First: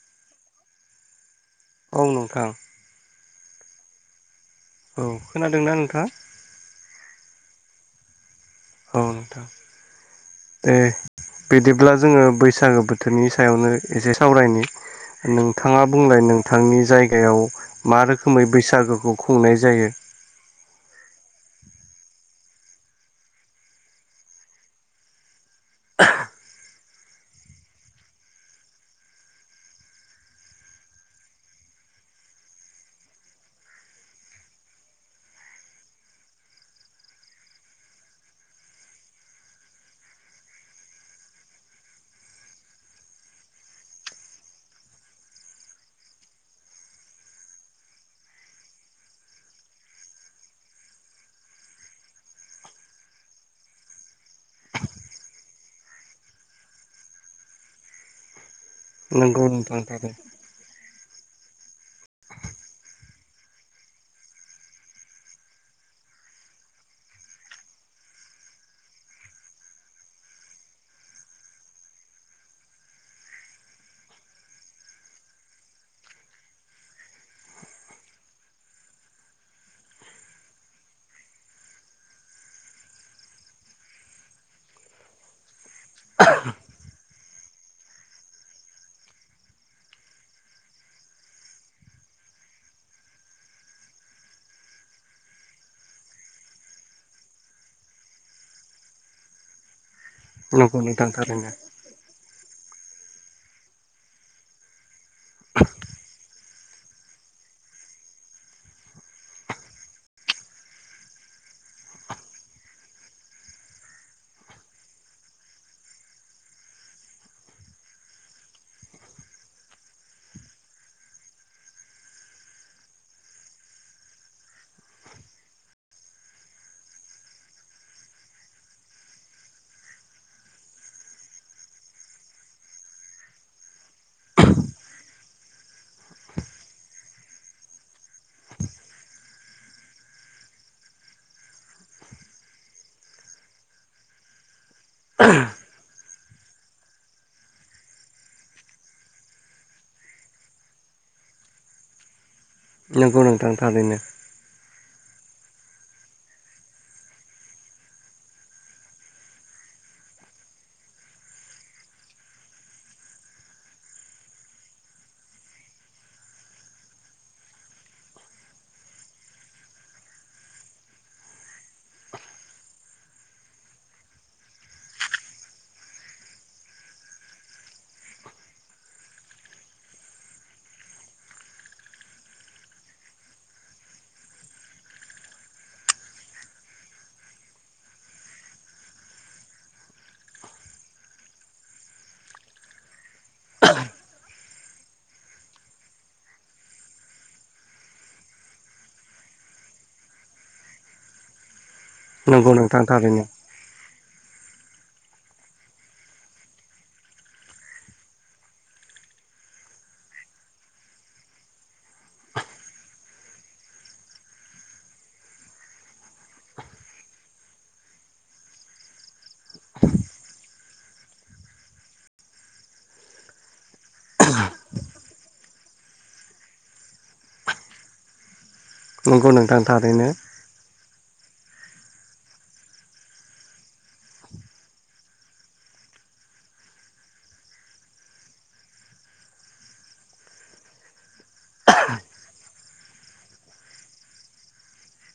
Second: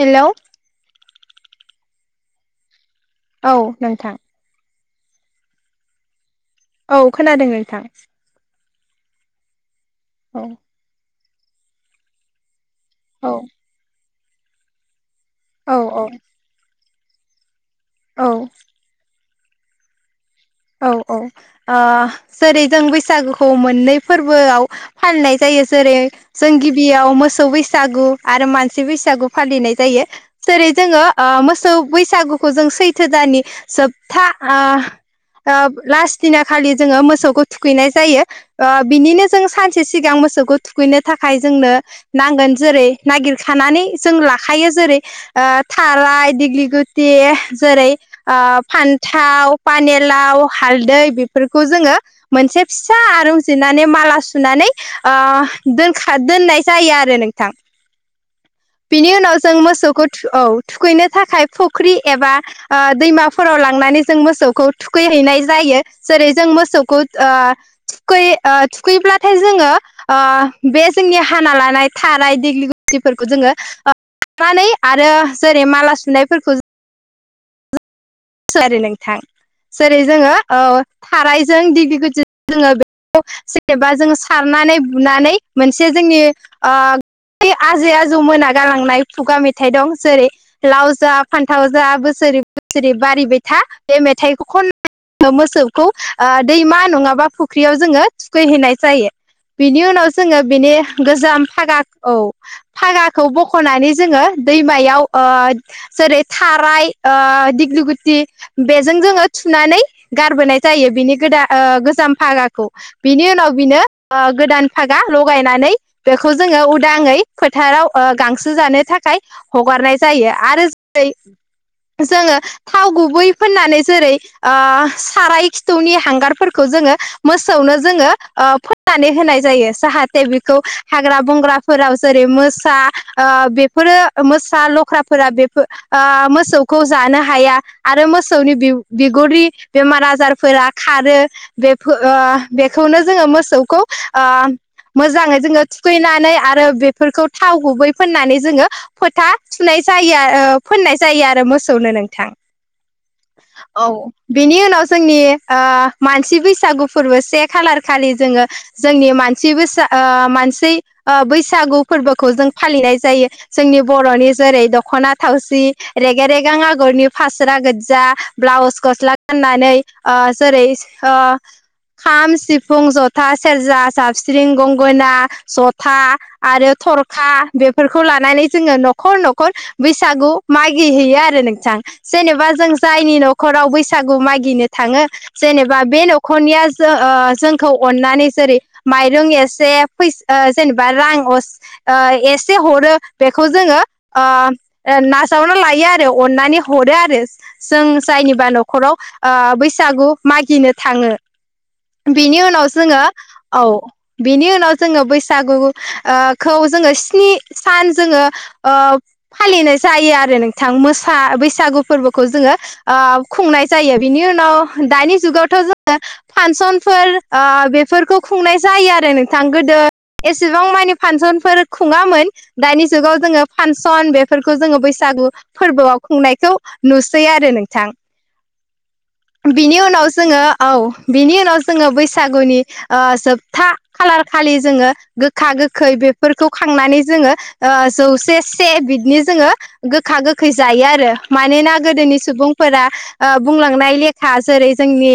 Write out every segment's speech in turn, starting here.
Hello. औ नोंथां। औ नोंथां। औ खोनादोंना नोंथाङा? औ खोनादों नोंथां। औ नोंथां औ ए बिदिब्ला जोङो बैसागो बोथोरनि औ सायावनो एसे सावरायनि औ नोंथाङा औ बुंलाय नोंथांनि जायगायाव मा औ रोखोमै बैसागोखौ खुंनाय जायो। औ औ ओ जेरै जों बैसागुखौ मोननै फोरबोआव फालिनाय जायो जेरै जों गिबियाव मोसौ बैसागु आरो मानसि बैसागु फालिनाय जायो जेरै जोङो ओ मोसौ बैसागुखौ जों सैथो दाननि जोबथा ओ ओ लास्ट दिना खालि जोङो मोसौखौ थुखैनाय जायो ओ बिनिनो जों सानसे सिगां मोसौ खौ थुखैनो थाखाय जोंनो नांगोन जेरै नागिरखानानै जों लाखायो जेरै ओ ओ थालाय दिगलि गुति‌ जेरै ओ फान्थाव पाने लाव लाव हालदै बेफोरखौ जोङो मोनसे फिसा आरुंजिरनानै माला सुनानै ओ दोनखा दोननाय जायो आरो नोंथां। बिनि उनाव नंगौ जों नोंथां मोसौखौ थारैनो थु औ। थुखैनो थाखाय फुख्रि एबा ओ दैमाफोराव लांनानै जों मोसौखौ थुखैहैनाय जायो यो जेरै जों मोसौखौ ओ थुखै ओ थुखैब्लाथाय जोङो ओ बे जोंनि हाना लानाय थाराय देग्लि गुतिफोरखौ जोङो ओ [inaudible] नानै आरो जेरै माला सुनायफोरखौ जो [inaudible] नोंथां जेरै जोङो औ थारायजों दिगलि गुथि जों जोङो बे खौ जेनेबा जोंङो सारनानै बुनानै मोनसे जोंनि ओ बै आजै आजौ मोना गालांनाय खुगा मेथाइ दं जेरै लाव जा फान्थाव जा बोसोर बोसोरै बसोरै बारिबाय था बे मेथाइखौ खन मोसौखौ ओ दैमा नङाबा फुख्रियाव जोङो थुखैहैनाय जायो। बिनि उनाव जोङो बेनि नंगौ नोंथां गोजाम थारैनो फागा औ फागाखौ बख'नानै जोङो दैमायाव ओ जेरै थाराय ओ दिग्लि गु ति बेजों जोङो थुनानै गारबोनाय जायो बिनि गोदा ओ गोजाम फागाखौ। बिनि उनाव बिनो गोदान फागा लगायनानै बेखौ जोङो उदाङै फोथाराव गांसो जानो थाखाय हगारनाय जायो आरो जेरै जोङो थाव गुबै फोननानै जेरै साराय खिथौनि हांगारफोरखौ जोङो मोसौ जाय जायो जे बे हाग्रा बंग्राफोराव जेरै मो मोसा ओ बेफोरो मोसा लख्राफोरा बेफो ओ मोसौखौ जानो हाया आरो मोसौनि बिगुरनि बेमार आजारफोरा खारो बेफो आ बेखौनो जोङो मोसौखौ आम मोजाङै जोङो थुखैनानै आरो बेफोरखौ थाव गुबै फोननानै जोङो फोथा थुनाय जायो ओ फोननाय जायो आरो मोसौनो नोंथां। नंगौ नोंथां औ थारैनो बेनि उनाव जोंनि ओ मानसि बैसागु फोरबो से खालार खालि जोंङो जोंनि मानसि बैसा आ मानसि आ बैसागु फोरबोखौ जों फालिनाय जायो। जोंनि बर'नि जेरै द खना थावसि रेग रेगां आगरनि फास स्रा गोजा ब्लाउस गस्ला गाननानै ओ जेरै ओ खाम सिफुं जथा सेरजा साबस्रिं गंगना जथा आरो खरखा बेफोरखौ लानानै जोंङो न'खर न'खर बैसागु मागि हैैयो आरो नोंथां। जेनेबा जों जायनि न'खराव बैसागु मागिनो थांङो जेनेबा बे न'खरनिया सो ओ जोंखौ अननानै जेरै माइरं एसे फैसा जेनेबा रां अ ओ एसे हरो बेखौ जोंङो ओ नाजावना लायो आरो अननानै हरो आरो जों जायनिबा न'खराव ओ बैसागु मागिनो थांङो। बिनि नंगौ उनाव नोंथां जोंङो थारैनो औ। बिनि उनाव जोंङो बैसागु ओ खौ जोंङो स्नि सान जोंङो ओ फालिनाय जायो आरो नोंथां मोसा बैसागु फोरबोखौ जोंङो ओ खुंनाय जायो बेनि इउनाव दानि जुगावथाव जों फांसनफोर बेफोरखौ खुंनाय जायो आरो नोंथां गोदो एसेबां माने फांसनफोर खुङामोन दानि जुगाव जोङो फांसन बेफोरखौ जोङो बैसाग बसागु फोरबोआव खुंनायखौ नुसै आरो नोंथां नंगौ नोंथां बिनि उनाव थारैनो जोङो औ बिनि उनाव जोङो बैसागुनि जोबथा खालार खालि जोङो गोखा गोखै बेफोरखौ खांनानै जोङो जौसे से बिदिनि जोङो गोखा गोखै जायो आरो मानोना गोदोनि सुबुंफोरा बुंलांनाय लेखा ा जेरै जोंनि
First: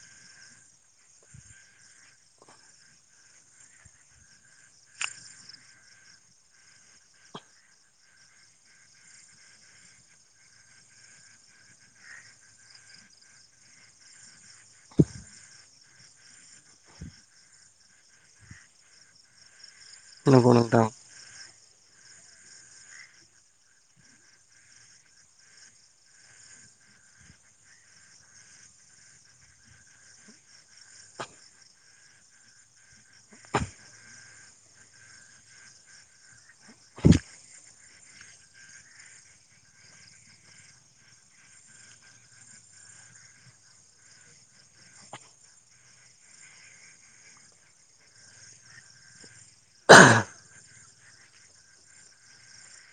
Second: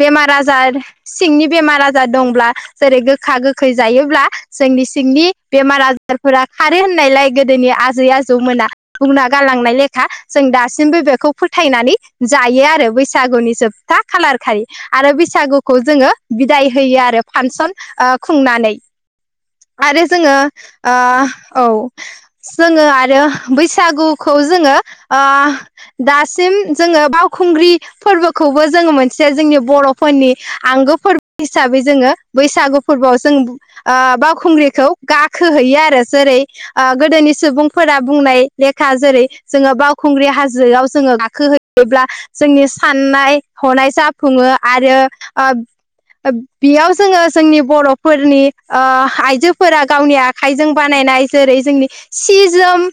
बेमार आजार सिंनि बेमार आजार दंब्ला जेरै गोखा गोखै जायोब्ला जोंनि सिंनि बेमार आजारफोरा खारो होननायलाय गोदोनि आजै जौ मोना थना गालांनाय लेखा जों दासिमबो बेखौ फोथायनानै जायो आरो बैसागुनि जोबथा खालार खारि आरो बैसागुखौ जोङो बिदाय होयो आरो फांसन खुंनानै आरो जोङो नंगौ नोंथां औ जोङो आरो बैसागुखौ जोङो दासिम जोङो बावखुंग्रि फोरबोखौबो जोङो मोनसे जोंनि बर'फोरनि आंगो फोरबो हिसाबै जोङो बैसागु फोर जों बावखुंग्रिखौ गाखोहैयो आरो जेरै गोदोनि सुबुंफोर फोर बुंनाय लेखा जेरै जोङो बावखुंग्रि हाजोआव जोङो गाखो होयोब्ला जोंनि साननाय हनाय जाफुङो आरो बेयाव जोङो जोंनि बर'फोरनि आइजोफोरा गावनि आखाइजों बानाय जै जों सि जोम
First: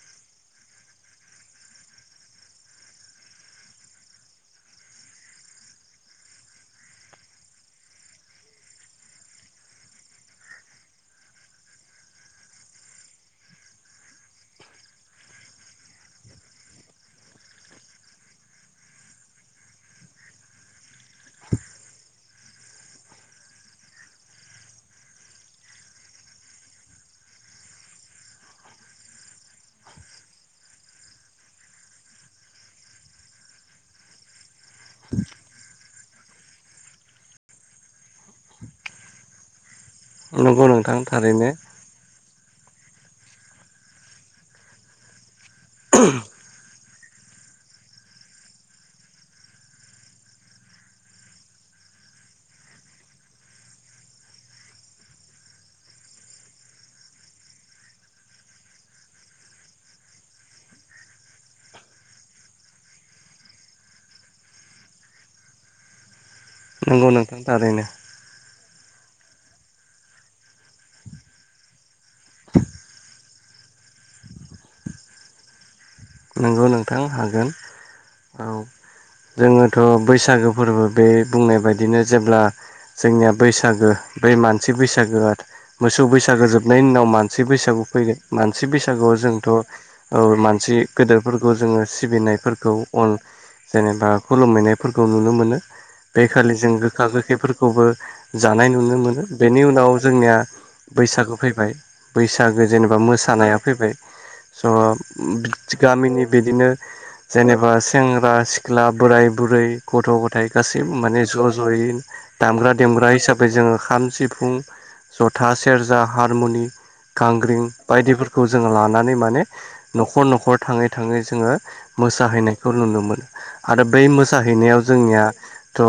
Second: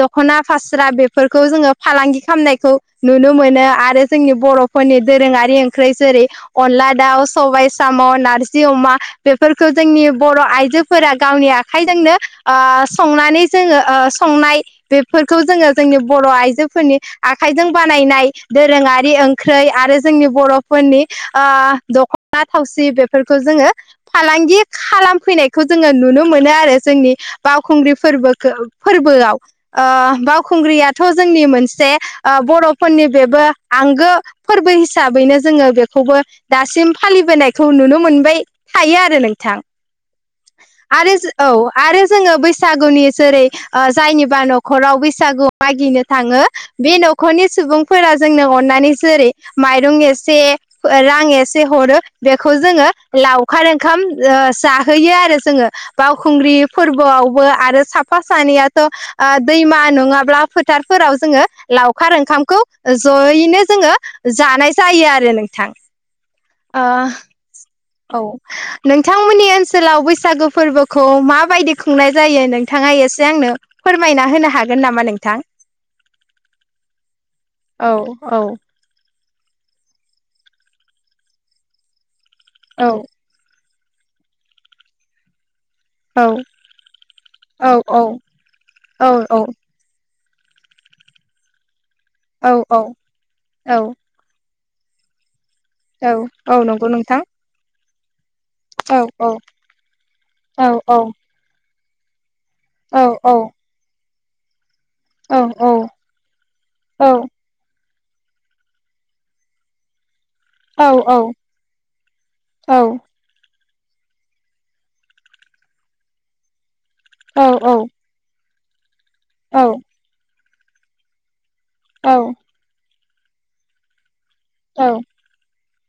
दखना फास्रा बेफोरखौ जों फालांगि खालाम खालामनायखौ नुनो मोनो आरो जोंनि बर'फोरनि दोरोङारि ओंख्रि जेरै अनला दाउ सबाय साम' ना नारजि अमा बेफोरखौ जोंनि बर' आइजोफोरा गावनि आखाइजोंनो ओ संनानै नै जोंङो संनाय बेफोरखौ जोंङो जोंनि बर' आइजोफोरनि आखाइजों बानायनाय दोरोंङारि ओंख्रै आरो जोंनि बर'फोरनि ओ दख'ना थावसि बेफोरखौ जोंङो फालांगि खालामफैनायखौ जोंङो नुनो मोनो आरो जोंनि बावखुंग्रि फोरबो फोरखौ फोरबोआव ओ बावखुंग्रियाथ' जोंनि मोनसे आ बर'फोरनि बेबो आंगो फोरबो हिसाबैनो जोङो बेखौबो दासिम फालिबोनायखौ नुनो मोन बाय थायो आरो नोंथां नंगौ नोंथां आरो जो थारैनो औ आरो जोङो बैसागुनि जेरै आ जायनिबा न'खराव बैसागु मागिनो थाङो बे नखरनि सुबुं फोरा जोंनो अननानै जेरै माइरं एसे रां एसे हरो बेखौ जोङो लावखार ओंखाम जाहोयो आरो जोङो बावखुंग्रि फोरबोआवबो आरो साफा सानैयाथ' आ दैमा नङाब्ला फोथारफोराव जोङो लावखार ओंखामखौ जयैनो जोङो जानाय जायो आरो नोंथां ओ नंगौ नोंथां थारैनो औ नोंथांमोननि ओनसोलाव बैसागु फोरबोखौ माबायदि खुंनाय जायो नोंथाङा एसे आंनो फोरमायना होनो हागोन नामा नोंथां नंगौ नोंथां हागोन औ जोङोथ' बैसागो फोरबो बे बुंनाय बायदिनो जेब्ला औ जोंनिया बैसाग सागो बे मानसि बैसागो आरो मोसौ औ बैसागो जोबनायनि उनाव मानसि औ बैसागु औ फैगोन मानसि औ बैसागुआव जोंथ' औ मानसि गेदेरफोरखौ जोङो औ सिबिनायफोरखौ अन औ जेनेबा खुलुमहैनाय फोरखौ नुनो मोनो औ बेखालि औ जों नंगौ गोखा नोंथां गोखैफोरखौबो जानाय नुनो औ मोनो औ बेनि उनाव जोंनिया औ औ बैसागु फैबाय बैस सागो जेनेबा औ मोसानाया फैबाय औ स' गामिनि बिदिनो औ जेनेबा सेंग्रा सि ख्ला बोराइ बुरै गथ' ग थाय औ गासैबो माने ज' ज'यै दामग्रा देग्रा हिसाबै जोङो खाम सिफुं जथा सेरजा हारमुनि गांग्रिं बायदिफोर खौ जोङो लानानै माने न'खर न'खर थाङै थाङै जोङो मोसाहैनायखौ नुनो मोन आरो बै मोसाहैनायाव जोंनियाथ'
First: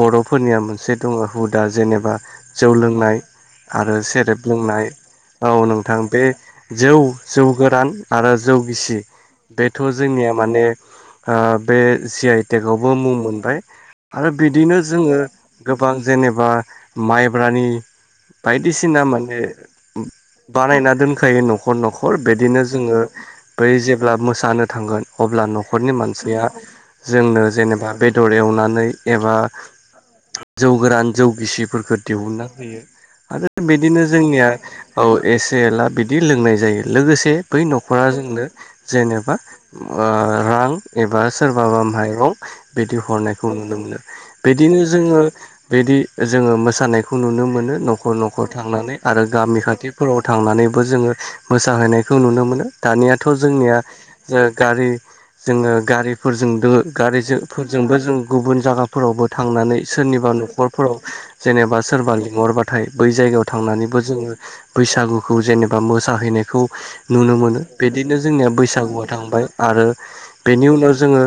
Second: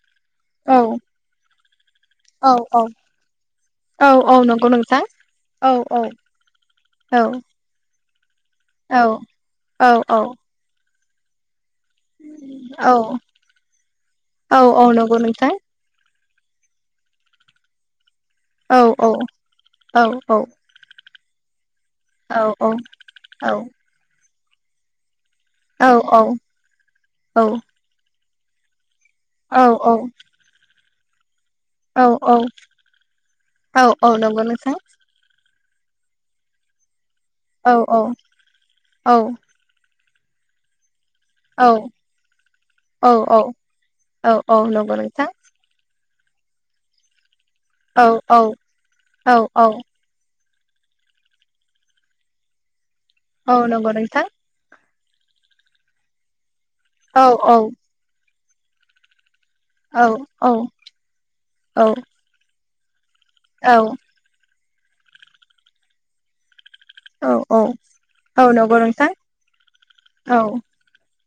बर' फोरनिया मोनसे दङ हुदा जेनेबा औ जौ लोंनाय आरो औ सेरेब औ नंगौ लोंनाय नोंथां औ नोंथां बे जौ औ जौ गोरान आरो जौगिसि औ बेथ' जोंनिया माने आ बे जि औ आइटेकावबो मुं मोनबाय आरो औ बिदिनो औ नंगौ जोङो नोंथां गोबां जेनेबा माइब्रानि औ बायदिसिना औ माने बानायना दोनखायो न' न'खर न'खर बिदिनो जोङो बै जेब्ला मोसानो थांगोन अब्ला न'खरनि मानसिया औ-औ-औ-औ-औ-औ-औ-औ-औ-औ-औ-औ जोंनो जेनेबा बेदर एवनानै एबा जौ गोरान जौ गिसिफोरखौ दिहुनना होयो आरो बिदिनो नंगौ जोंनिया नोंथां औ एस एला बिदि लोंनाय जायो लोगोसे बै न'खरा जोंनो जेनेबा रां एबा सोरबाबा औ-औ-औ-औ-औ-औ माइरं बिदि हरनायखौ नुनो मोनो बिदिनो नंगौ जोङो नोंथां बिदि जोङो मोसानायखौ नुनो मोनो न'खर न'खर थांनानै आरो गामि औ-औ-औ-औ-औ खाथिफोराव थां थांनानैबो जोङो मोसाहैनायखौ नुनो मोनो दानियाथ' नंगौ नोंथां औ-औ-औ-औ-औ-औ-औ-औ नंगौ नोंथां औ-औ-औ-औ-औ-औ-औ जोंनिया नंगौ नोंथां जा गारि जोङो गारिफोरजों दङ गारि फोरजोंबो जों गुबुन जायगाफोरावबो थांनानै सोरनिबा न'खरफोराव जेनेबा औ-औ-औ-औ सोरबा लिंहरबाथाय बै जायगायाव थांनानैबो जोङो बैसागुखौ जेनेबा मोसाहैनायखौ नुनो मोनो बिदिनो जोंनिया नंगौ बैसागुआ नोंथां थांबाय आरो बेनि उनाव जोङो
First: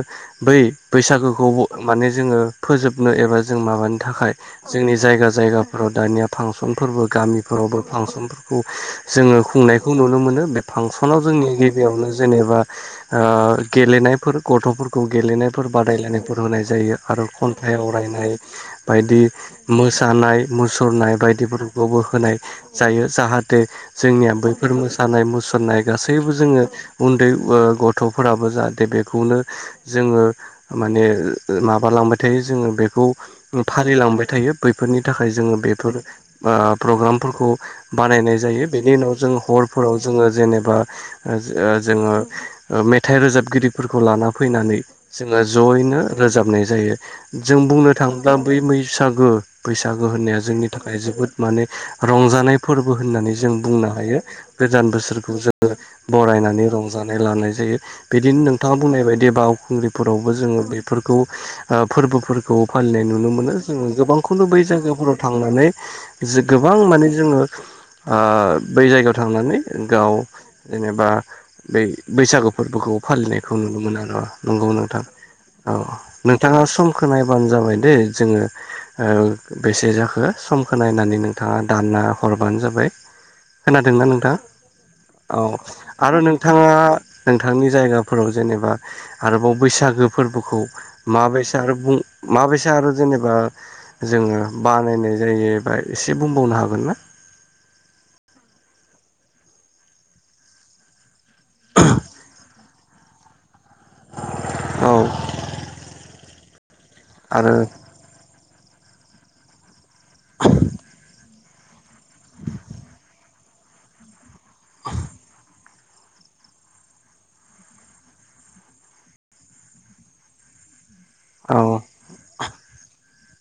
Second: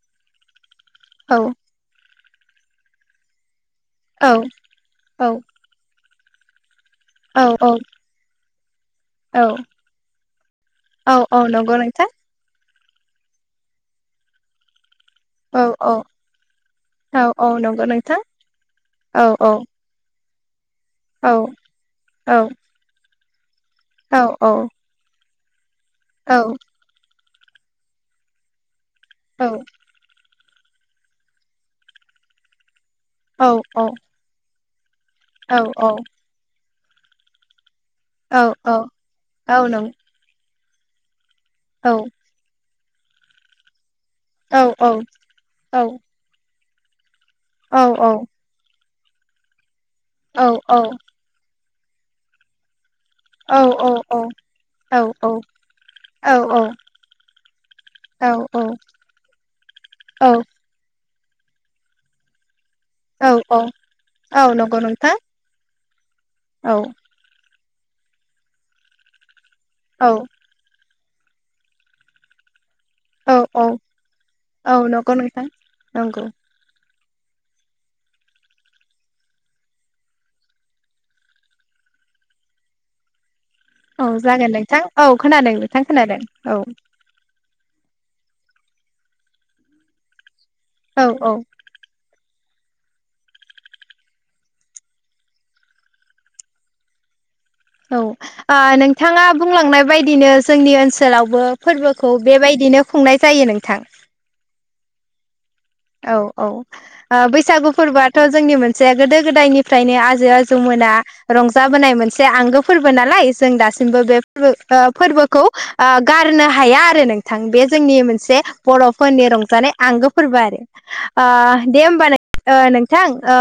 बै बैसागुखौ माने जोङो फोजोबनो एबा जों माबानि थाखाय जोंनि जायगा जायगाफोराव दानिया फांसनफोरबो गामिफोरावबो फांसन जोङो खुंनायखौ नुनो मोनो बे फांसनाव जोंनि गिबियावनो जेनेबा ओ गेलेनायफोर गथ'फोर खौ गेलेनायफोर बादायलायनाय होनाय जायो आरो खन्थाइ आवरायनाय बायदि मो सानाय मुसुरनाय बायदिफोरखौबो होनाय जायो जाहाथ जाथे जोंनिया बैफोर मोसानाय मुसुरनाय गासैबो जोङो औ-औ-औ-औ-औ-औ-औ-औ-औ-औ उन्दै गथ'फोराबो जाहाथे बेखौनो जोङो माने माबालांबाय थायो जोङो बेखौ फारिलिलांबाय थायो बेफोरनि थाखाय जोङो बेफोर प्रग्रामफोरखौ बानायनाय औ जायो औ बेनि उनाव जों औ नं हरफोराव जोङो जेनेबा औ जोङो मेथाइ रोजाबगिरिफोरखौ लाना औ फैनानै औ जोङो औ जयैनो रोजाबनाय जायो। जों औ बुंनो थाङोब्ला बै बैसागो बैसागो होननाया औ जोंनि औ थाखाय जोबोद माने रंजानायफोर बो होननानै जों औ बुंनो हायो। गोदान औ बोसोरखौ जोङ बरायनानै रंजानाय लानाय जायो। बिदिनो नोंथाङा बुंनाय बायदि बावखुंग्रिफोरावबो जोङो बेफोरखौ फोरबोफोरखौ फालिनाय नुनो औ औ मोनो औ जोङो औ गोबांखौनो बै नंगौ नोंथां जायगाफोराव थांनानै औ गोबां माने जोङो बै जायगायाव थांनानै औ गाव जेनेबा बै बैसागु फोरबोखौ औ औ नु नंगौ औ नोंथां नंगौ औ नंगौ नोंथाङा खोननायबानो जाबाय दै जोङो बेसे जाखो समखौ नायनानै नोंथाङा दा हरबानो जाबाय। औ खोनादोंना नोंथाङ? जागोन नोंथां औ खोनादों नोंथां आरो खोनादों औ नोंथाङा नोंथांनि जायगा जेनेबा आरोबाव बैसागो फोरबोखौ औ औ माबसे आरो बुं माबायसा आरो जेनेबा जोङो बानायनाय जायोबा एसे बुंबावनो हागोन ना? [inaudible] औ नोंथाङा बुंलांनाय बायदिनो जोंनि ओनसोलावबो फोरबोखौ बेबाय दिनो खुंनाय जायो नोंथां। औ। औ औ आरो बैसागु फोरबोआथ' जोंनि मोनसे गोदो गोदायनि फ्रायनो आजै आजौमोना रंज बोनाय मोनसे आंगो फोरबो नालाय जों दासिमबो बे ओ फोरबोखौ गारनो हाया आरो नोंथां बे जोंनि मोनसे बर'फोरनि रंजानाय आंगो फोरबो आरो। अ औ दे होमबा ओ नोंथां ओ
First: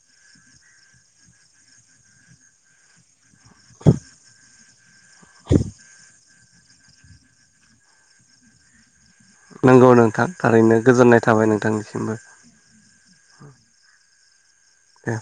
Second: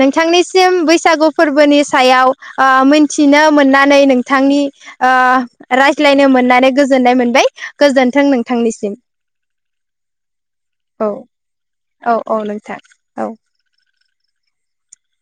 नोंथांनिसिम बैसागु फोरबोनि सायाव ओ मिथि नो मोननानै नोंथांनि राय्लनो मोननानै गोजोननाय मोनबाय गोजोन्थों। नोंथांनिसिम। नांगौ नोंथां थारैनो औ गोजोननाय थाबाय औ नोंथांनिसिमबो। औ नोंथां औ। ए।